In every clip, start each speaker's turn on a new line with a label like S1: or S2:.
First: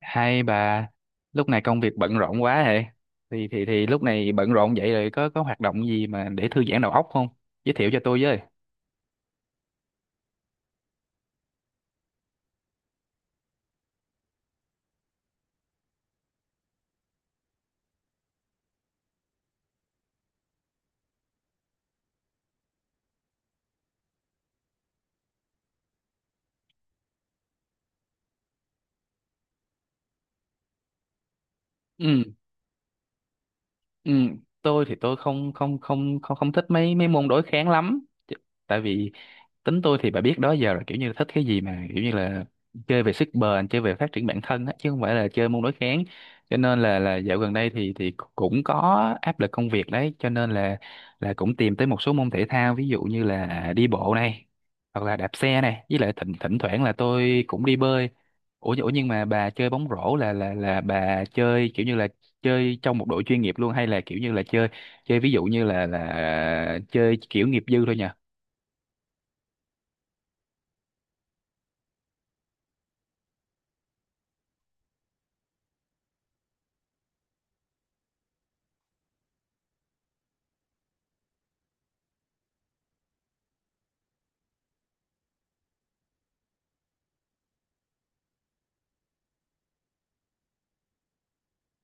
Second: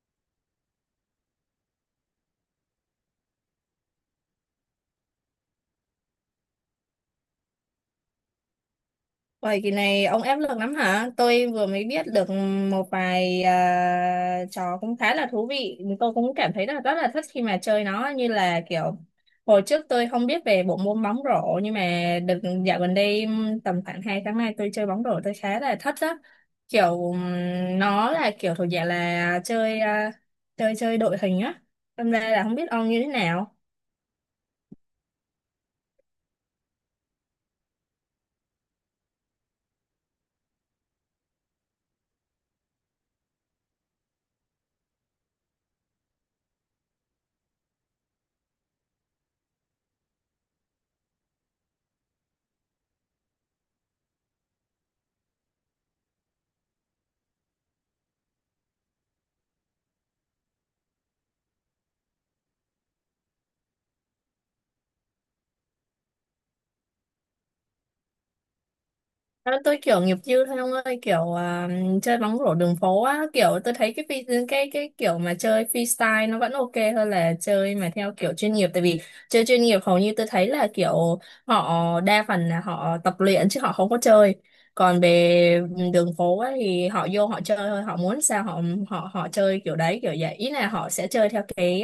S1: Hai bà, lúc này công việc bận rộn quá hệ. Thì lúc này bận rộn vậy rồi có hoạt động gì mà để thư giãn đầu óc không? Giới thiệu cho tôi với.
S2: Vậy kỳ này ông ép lực lắm hả? Tôi vừa mới biết được một vài trò cũng khá là thú vị. Tôi cũng cảm thấy là rất là thích khi mà chơi nó như là kiểu hồi trước tôi không biết về bộ môn bóng rổ nhưng mà được dạo gần đây tầm khoảng 2 tháng nay tôi chơi bóng rổ tôi khá là thích đó. Kiểu nó là kiểu thuộc dạng là chơi chơi chơi đội hình á. Hôm
S1: Ừ,
S2: nay là không biết ông như thế nào.
S1: ừ, tôi thì tôi không không không không không thích mấy mấy môn đối kháng lắm. Tại vì tính tôi thì bà biết đó, giờ là kiểu như là thích cái gì mà kiểu như là chơi về sức bền, chơi về phát triển bản thân á, chứ không phải là chơi môn đối kháng, cho nên là dạo gần đây thì cũng có áp lực công việc đấy, cho nên là cũng tìm tới một số môn thể thao, ví dụ như là đi bộ này, hoặc là đạp xe này, với lại thỉnh thỉnh thoảng là tôi cũng đi bơi. Ủa ủa nhưng mà bà chơi bóng rổ là bà chơi kiểu như là chơi trong một đội chuyên nghiệp luôn, hay là kiểu như là chơi chơi ví dụ như là chơi kiểu nghiệp dư thôi nhỉ?
S2: À, tôi kiểu nghiệp dư thôi ông ơi, kiểu chơi bóng rổ đường phố á, kiểu tôi thấy cái cái kiểu mà chơi freestyle nó vẫn ok hơn là chơi mà theo kiểu chuyên nghiệp. Tại vì chơi chuyên nghiệp hầu như tôi thấy là kiểu họ đa phần là họ tập luyện chứ họ không có chơi. Còn về đường phố á, thì họ vô họ chơi thôi, họ muốn sao họ họ họ chơi kiểu đấy, kiểu vậy, ý là họ sẽ chơi theo cái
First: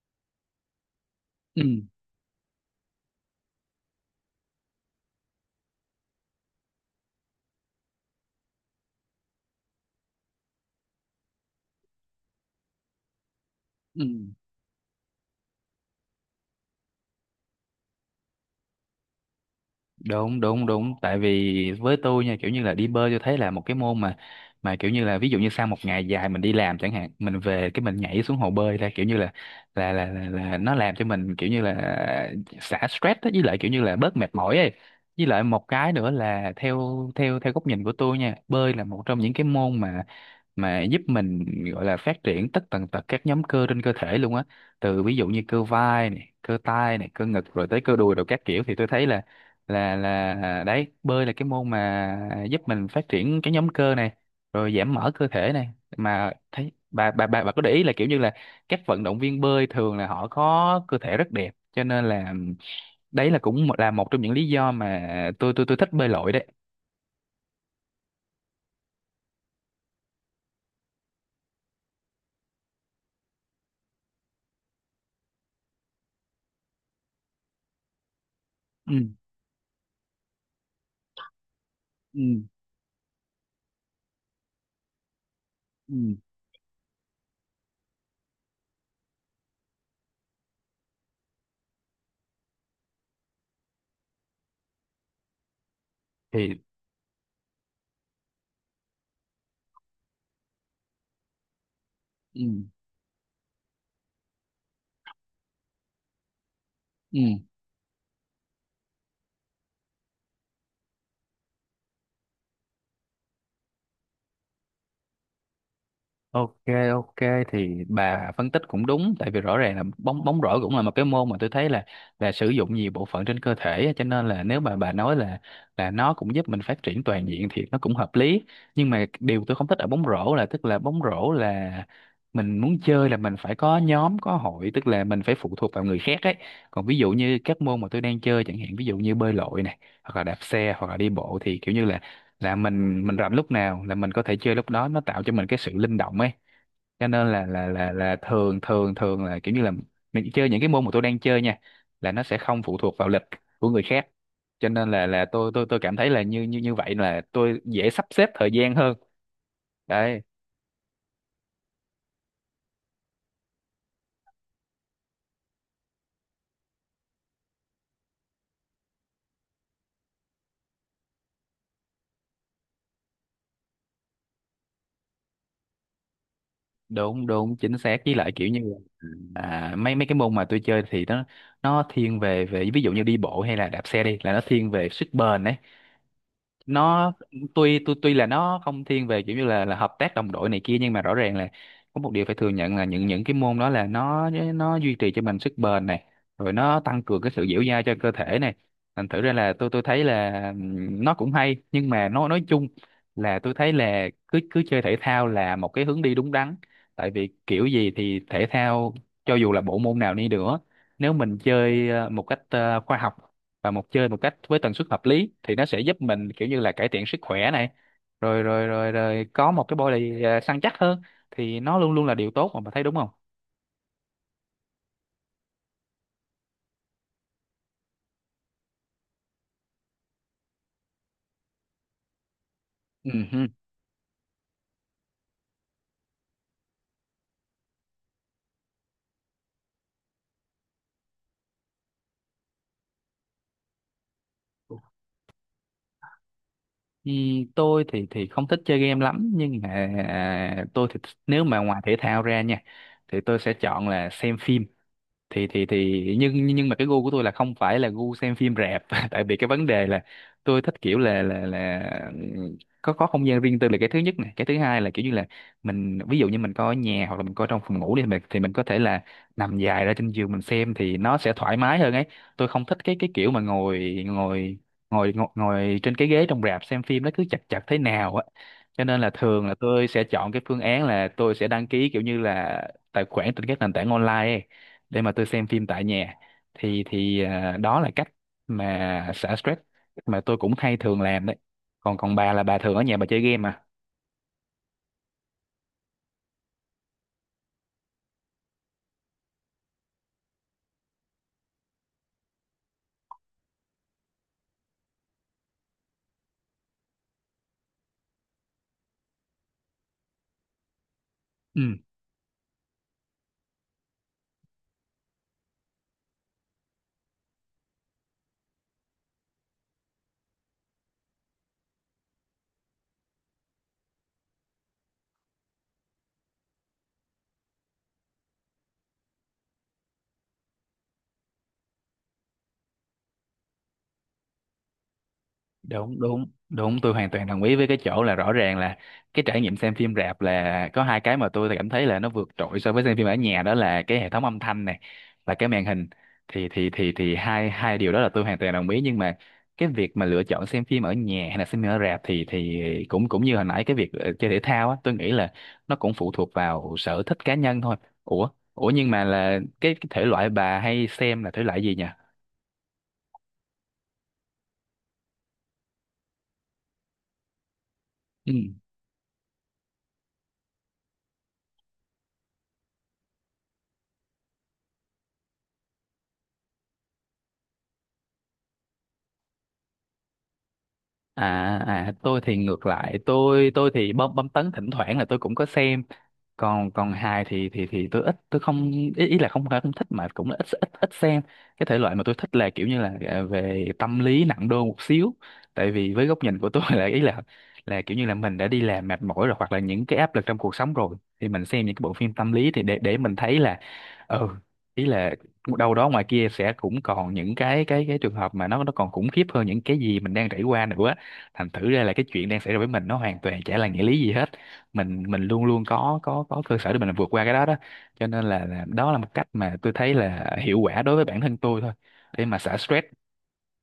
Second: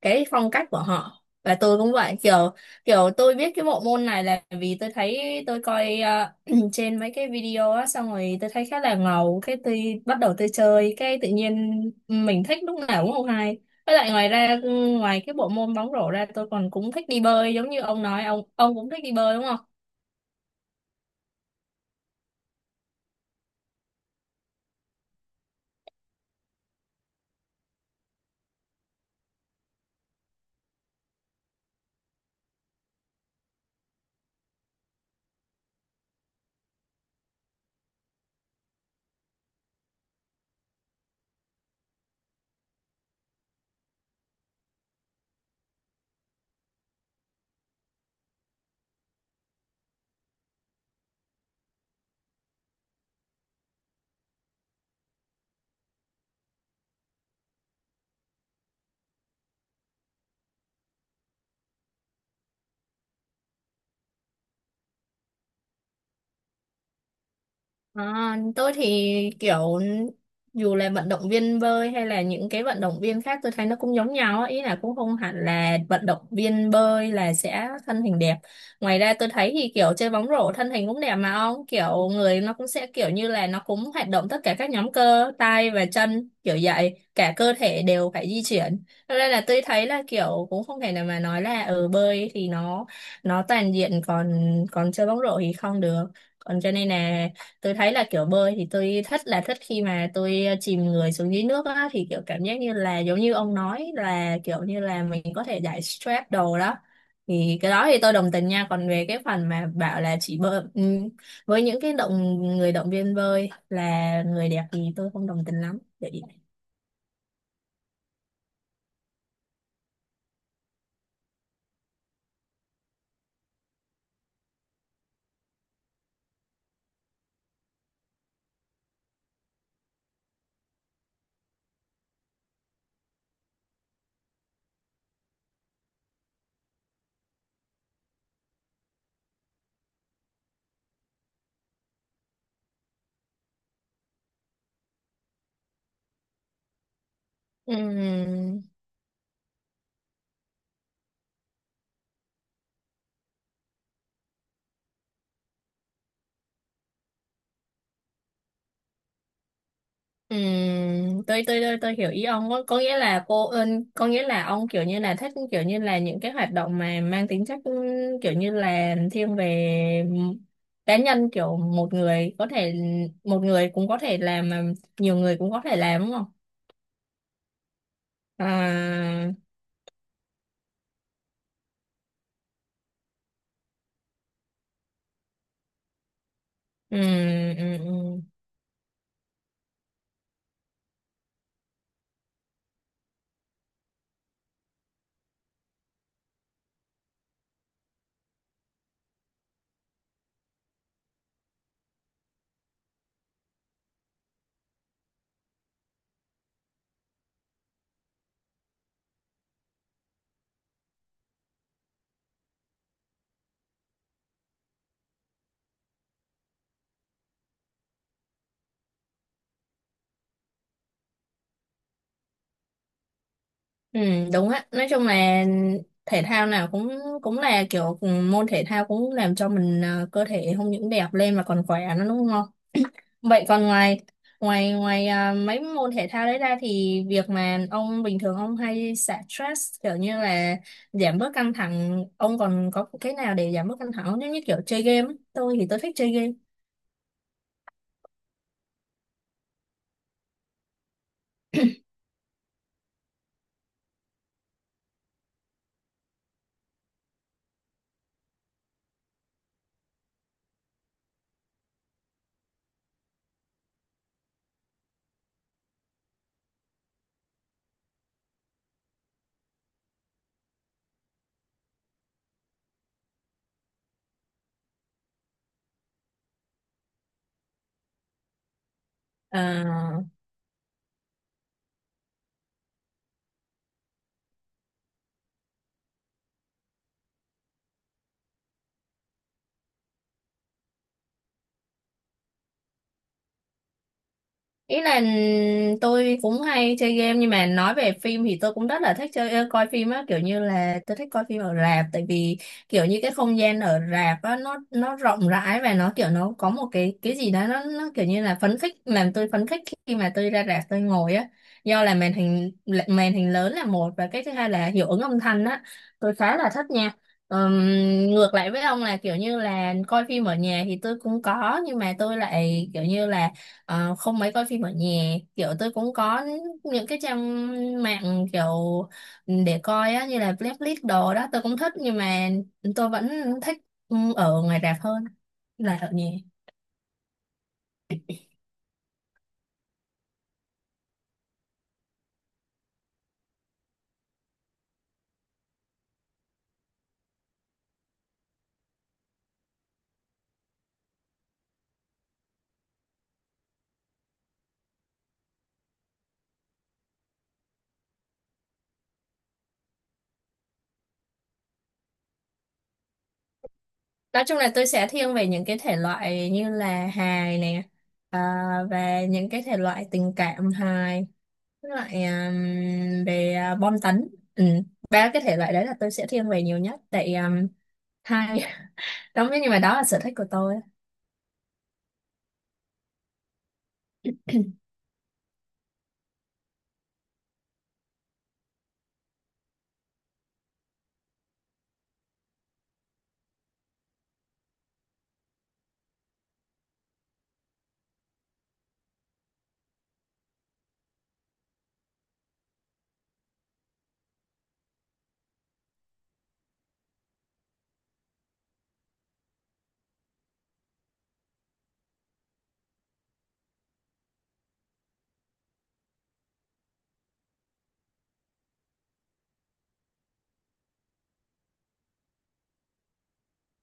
S2: phong cách của họ, và
S1: Ừ.
S2: tôi cũng vậy. Kiểu kiểu tôi biết cái bộ môn này là vì tôi thấy tôi coi trên mấy cái video á, xong rồi tôi thấy khá là ngầu, cái tôi bắt đầu tôi chơi, cái tự nhiên mình thích lúc nào cũng không hay. Với
S1: Ừ.
S2: lại ngoài ra, ngoài cái bộ môn bóng rổ ra, tôi còn cũng thích đi bơi, giống như ông nói ông cũng thích đi bơi đúng không?
S1: Đúng đúng đúng, tại vì với tôi nha, kiểu như là đi bơi tôi thấy là một cái môn mà kiểu như là ví dụ như sau một ngày dài mình đi làm chẳng hạn, mình về cái mình nhảy xuống hồ bơi ra kiểu như là nó làm cho mình kiểu như là xả stress đó, với lại kiểu như là bớt mệt mỏi ấy. Với lại một cái nữa là theo theo theo góc nhìn của tôi nha, bơi là một trong những cái môn mà giúp mình, gọi là phát triển tất tần tật các nhóm cơ trên cơ thể luôn á, từ ví dụ như cơ vai này, cơ tay này, cơ ngực, rồi tới cơ đùi rồi các kiểu, thì tôi thấy là là à, đấy, bơi là cái môn mà giúp mình phát triển cái nhóm cơ này, rồi giảm mỡ cơ thể này. Mà thấy bà bà có để ý là kiểu như là các vận động viên bơi thường là họ có cơ thể rất đẹp, cho nên là đấy là cũng một- là một trong những lý do mà tôi tôi thích bơi lội đấy.
S2: À, tôi thì kiểu dù là vận động viên bơi hay là những cái vận động viên khác tôi thấy nó cũng giống nhau á. Ý là cũng không hẳn là vận động viên bơi là sẽ thân hình đẹp.
S1: Ừ.
S2: Ngoài ra tôi thấy thì kiểu chơi bóng rổ thân hình cũng đẹp mà ông, kiểu
S1: Ừ.
S2: người nó cũng sẽ kiểu như là nó cũng hoạt động tất cả các nhóm cơ tay và
S1: Ừ.
S2: chân, kiểu vậy cả cơ thể đều phải di chuyển. Cho nên là tôi thấy là kiểu cũng không thể nào mà nói là ở bơi thì nó toàn diện còn còn chơi bóng rổ thì không được, còn
S1: Thì.
S2: cho nên là tôi thấy là kiểu bơi thì tôi thích, là thích khi mà tôi chìm người xuống dưới nước á, thì kiểu cảm
S1: Ừ.
S2: giác như là giống như ông nói là kiểu như là mình có thể giải stress đồ đó.
S1: Ừ.
S2: Thì cái đó thì tôi đồng tình nha, còn về cái phần mà bảo là chỉ bơi với những cái động người động viên bơi là người đẹp thì tôi không đồng tình lắm vậy.
S1: Ok, ok, thì bà phân tích cũng đúng, tại vì rõ ràng là bóng bóng rổ cũng là một cái môn mà tôi thấy là sử dụng nhiều bộ phận trên cơ thể á, cho nên là nếu mà bà nói là nó cũng giúp mình phát triển toàn diện thì nó cũng hợp lý. Nhưng mà điều tôi không thích ở bóng rổ là, tức là bóng rổ là mình muốn chơi là mình phải có nhóm có hội, tức là mình phải phụ thuộc vào người khác ấy. Còn ví dụ như các môn mà tôi đang chơi chẳng hạn, ví dụ như bơi lội này, hoặc là đạp xe, hoặc là đi bộ, thì kiểu như là mình rảnh lúc nào là mình có thể chơi lúc đó, nó tạo cho mình cái sự linh động ấy, cho nên là thường
S2: Ừm.
S1: thường thường là kiểu như là mình chơi những cái môn mà tôi đang chơi nha là nó sẽ không phụ thuộc vào lịch của người khác, cho nên là tôi tôi cảm thấy là như như như vậy là tôi dễ sắp xếp thời gian hơn đấy.
S2: Ừ, tôi hiểu ý ông, có nghĩa là cô ơn, có nghĩa là ông kiểu như là thích kiểu như là những cái hoạt động mà mang tính chất kiểu như là thiên về cá nhân, kiểu một người có thể, một người cũng có thể làm mà nhiều người cũng có thể làm đúng không?
S1: Đúng đúng chính xác, với lại kiểu như là,
S2: À,
S1: à, mấy mấy cái môn mà tôi chơi thì nó thiên về về ví dụ như đi bộ hay là đạp xe đi là nó thiên về sức bền ấy.
S2: ừ,
S1: Nó
S2: ừ,
S1: tuy tuy tuy
S2: ừ,
S1: là nó không thiên về kiểu như là hợp tác đồng đội này kia, nhưng mà rõ ràng là có một điều phải thừa nhận là những cái môn đó là nó duy trì cho mình sức bền này, rồi nó tăng cường cái sự dẻo dai cho cơ thể này, thành thử ra là tôi thấy là nó cũng hay, nhưng mà nó nói chung là tôi thấy là cứ cứ chơi thể thao là một cái hướng đi đúng đắn, tại vì kiểu gì thì thể thao, cho dù là bộ môn nào đi nữa, nếu mình chơi một cách khoa học và một chơi một cách với tần suất hợp lý thì nó sẽ giúp mình kiểu như là cải thiện sức khỏe này, rồi rồi rồi rồi có một cái body à, săn chắc hơn, thì nó luôn luôn là điều tốt mà, bà thấy đúng không?
S2: ừ, đúng á, nói chung là thể thao nào cũng cũng là kiểu môn thể thao cũng làm cho mình cơ thể không những đẹp lên mà còn khỏe nữa đúng không?
S1: Ừ hừ.
S2: Vậy còn ngoài ngoài ngoài mấy môn thể thao đấy ra thì việc mà ông bình thường ông hay xả stress kiểu như là giảm bớt căng thẳng, ông còn có cái nào để giảm bớt căng thẳng không? Giống như kiểu chơi game ấy. Tôi thì tôi thích chơi game.
S1: Ừ, tôi thì không thích chơi game lắm, nhưng mà à, tôi thì nếu mà ngoài thể thao ra nha thì tôi sẽ chọn là xem phim. Thì nhưng mà cái gu của tôi là không phải là gu xem phim rạp tại vì cái vấn đề là tôi thích kiểu là có không gian riêng tư là cái thứ nhất này, cái thứ hai là kiểu như là mình ví dụ như mình coi ở nhà hoặc là mình coi trong phòng ngủ đi, mình thì mình có thể là nằm dài ra trên giường mình xem thì nó sẽ thoải mái hơn ấy. Tôi không thích cái kiểu mà ngồi ngồi ngồi ngồi, ngồi trên cái ghế trong rạp xem phim, nó cứ chật chật thế nào á, cho nên là
S2: Ờ,
S1: thường là tôi sẽ chọn cái phương án là tôi sẽ đăng ký kiểu như là tài khoản trên các nền tảng online ấy để mà tôi xem phim tại nhà. Thì à, đó là cách mà xả stress mà tôi cũng hay thường làm đấy. Còn còn bà là bà thường ở nhà bà chơi game à?
S2: ý là tôi cũng hay chơi game, nhưng mà nói về phim thì tôi cũng rất là thích chơi coi phim á, kiểu như là tôi thích coi phim ở rạp. Tại vì kiểu như cái không gian ở rạp á nó rộng rãi, và nó kiểu nó có một cái gì đó nó kiểu như là phấn khích, làm tôi phấn khích khi mà tôi ra rạp tôi ngồi á,
S1: Ừ.
S2: do là màn hình lớn là một, và cái thứ hai là hiệu ứng âm thanh á, tôi khá là thích nha. Ừm, ngược lại với ông là kiểu như là coi phim ở nhà thì tôi cũng có, nhưng mà tôi lại kiểu như là không mấy coi phim ở nhà, kiểu tôi cũng có những cái trang mạng kiểu để coi á, như là Netflix đồ đó tôi cũng thích, nhưng mà tôi vẫn thích ở ngoài rạp hơn là ở
S1: Đúng
S2: nhà.
S1: đúng đúng, tôi hoàn toàn đồng ý với cái chỗ là rõ ràng là cái trải nghiệm xem phim rạp là có hai cái mà tôi cảm thấy là nó vượt trội so với xem phim ở nhà, đó là cái hệ thống âm thanh này và cái màn hình, thì hai hai điều đó là tôi hoàn toàn đồng ý. Nhưng mà cái việc mà lựa chọn xem phim ở nhà hay là xem phim ở rạp thì cũng cũng như hồi nãy cái việc chơi thể thao á, tôi nghĩ là nó cũng phụ thuộc vào sở thích cá nhân thôi. Ủa ủa nhưng mà là cái thể loại bà hay xem là thể loại gì
S2: Nói chung là tôi sẽ thiên về những cái thể loại như là hài nè, à,
S1: nhỉ?
S2: và những cái thể loại tình cảm hài, với lại về bom tấn. Ừ. Ba cái thể loại đấy là tôi sẽ thiên về nhiều nhất tại hai đó, nhưng mà đó là sở thích của tôi.
S1: À, tôi thì ngược lại, tôi thì bom bom tấn thỉnh thoảng là tôi cũng có xem, còn còn hài thì tôi ít, tôi không, ý, ý là không phải không thích mà cũng là ít ít ít xem. Cái thể loại mà tôi thích là kiểu như là à, về tâm lý nặng đô một xíu, tại vì với góc nhìn của tôi là ý là kiểu như là mình đã đi làm mệt mỏi rồi hoặc là những cái áp lực trong cuộc sống rồi thì mình xem những cái bộ phim tâm lý thì để mình thấy là ừ, ý là đâu đó ngoài kia sẽ cũng còn những cái cái trường hợp mà nó còn khủng khiếp hơn những cái gì mình đang trải qua nữa, thành thử ra là cái chuyện đang xảy ra với mình nó hoàn toàn chả là nghĩa lý gì hết, mình luôn luôn có có cơ sở để mình vượt qua cái đó đó, cho nên là đó là một cách mà tôi thấy là hiệu quả đối với bản thân tôi thôi để mà xả stress.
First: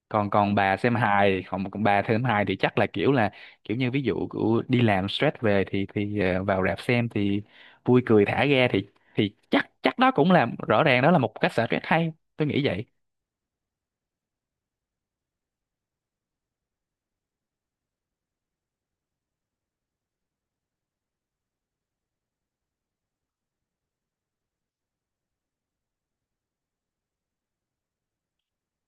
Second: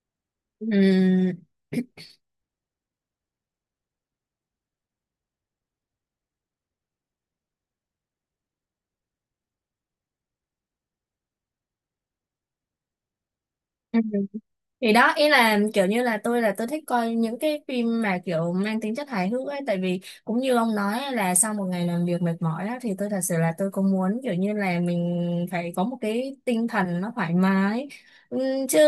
S1: Còn còn bà xem
S2: Ừm,
S1: hài còn, còn bà xem hài thì chắc là kiểu như ví dụ của đi làm stress về thì vào rạp xem thì vui cười thả ga thì chắc chắc đó cũng là, rõ ràng đó là một cách xả stress hay, tôi nghĩ vậy.
S2: thì đó ý là kiểu như là tôi thích coi những cái phim mà kiểu mang tính chất hài hước ấy, tại vì cũng như ông nói ấy, là sau một ngày làm việc mệt mỏi á, thì tôi thật sự là tôi cũng muốn kiểu như là mình phải có một cái tinh thần nó thoải mái. Chứ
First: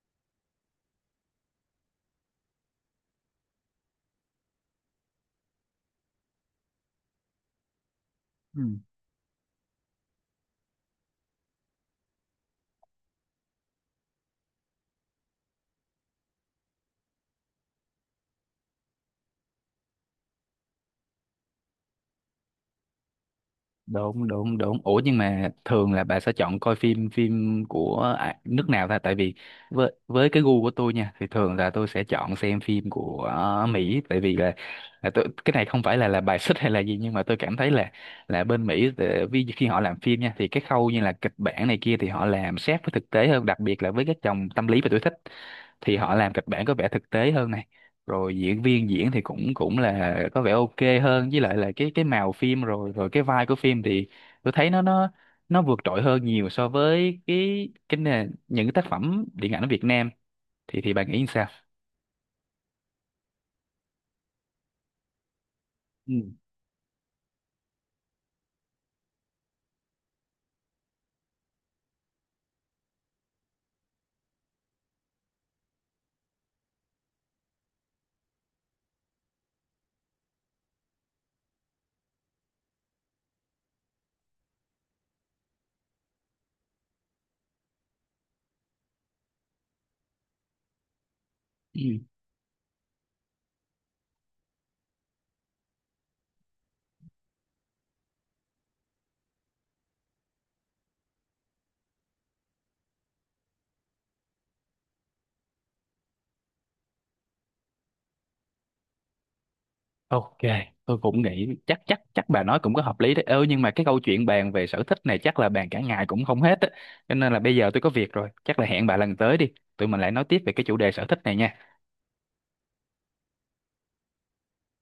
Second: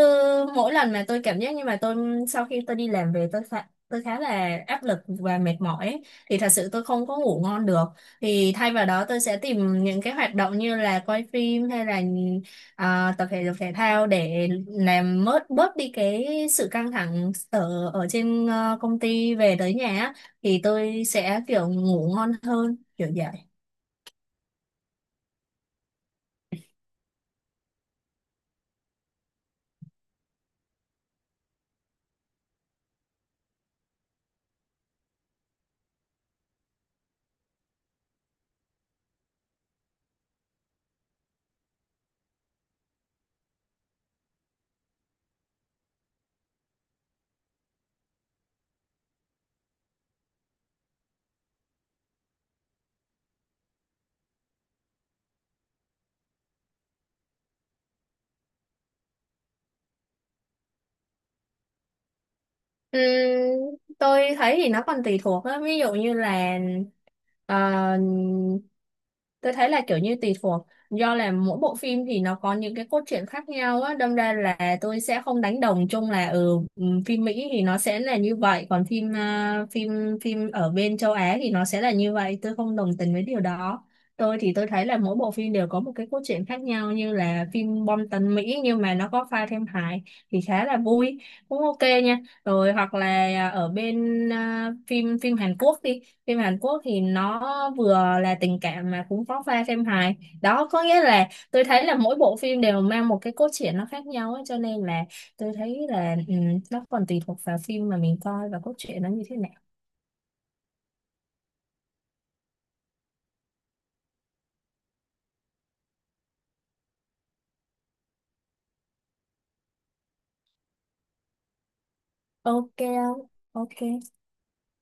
S2: mỗi lần mà tôi cảm giác như mà tôi, sau khi tôi đi làm về tôi khá là áp lực và mệt mỏi ấy, thì thật sự tôi không có ngủ ngon được, thì thay vào đó tôi sẽ tìm những cái hoạt động như là coi phim hay là tập thể dục thể thao để làm bớt bớt đi cái sự căng thẳng ở ở trên công ty về tới nhà á, thì tôi sẽ kiểu ngủ ngon hơn kiểu vậy.
S1: Đúng đúng đúng, ủa nhưng mà thường là bà sẽ chọn coi phim phim của à, nước nào ta? Tại vì với cái gu của tôi nha thì thường là tôi sẽ chọn xem phim của Mỹ, tại vì là tôi, cái này không phải là bài xích hay là gì, nhưng mà tôi cảm thấy là bên Mỹ vì khi họ làm phim nha thì cái khâu như là kịch bản này kia thì họ làm sát với thực tế hơn, đặc biệt là với các dòng tâm lý mà tôi thích thì họ làm kịch bản có vẻ thực tế hơn này, rồi diễn viên diễn thì cũng cũng là có vẻ ok hơn, với lại là cái màu phim rồi rồi cái vai của phim thì tôi thấy nó vượt trội hơn nhiều so với cái nền những cái tác phẩm điện ảnh ở Việt Nam, thì bà nghĩ sao?
S2: Ừm, tôi thấy thì nó còn tùy thuộc á, ví dụ
S1: Ừ.
S2: như là ờ, tôi thấy là kiểu như tùy thuộc do là mỗi bộ phim thì nó có những cái cốt truyện khác nhau á, đâm ra là tôi sẽ không đánh đồng chung là phim Mỹ thì nó sẽ là như vậy, còn phim phim phim ở bên châu Á thì nó sẽ là như vậy, tôi không đồng tình với điều đó. Tôi thì tôi thấy là mỗi bộ phim đều có một cái cốt truyện khác nhau, như là phim bom tấn Mỹ nhưng mà nó có pha thêm hài thì khá là vui, cũng ok
S1: Ừ.
S2: nha. Rồi hoặc là ở bên phim phim Hàn Quốc đi, phim Hàn Quốc thì nó vừa là tình cảm mà cũng có pha phim hài, đó có nghĩa là tôi thấy là mỗi bộ phim đều mang một cái cốt truyện nó khác nhau ấy, cho nên là tôi thấy là nó còn tùy thuộc vào phim mà mình coi và cốt truyện nó như thế nào.
S1: Ok, tôi cũng nghĩ chắc chắc chắc bà nói cũng có hợp lý đấy. Ơ nhưng mà cái câu chuyện bàn về sở thích này chắc là bàn cả ngày cũng không hết á. Cho nên là bây giờ tôi có việc rồi, chắc là hẹn bà lần tới đi. Tụi mình lại nói tiếp về cái chủ đề sở thích này nha.
S2: Ok không, ok.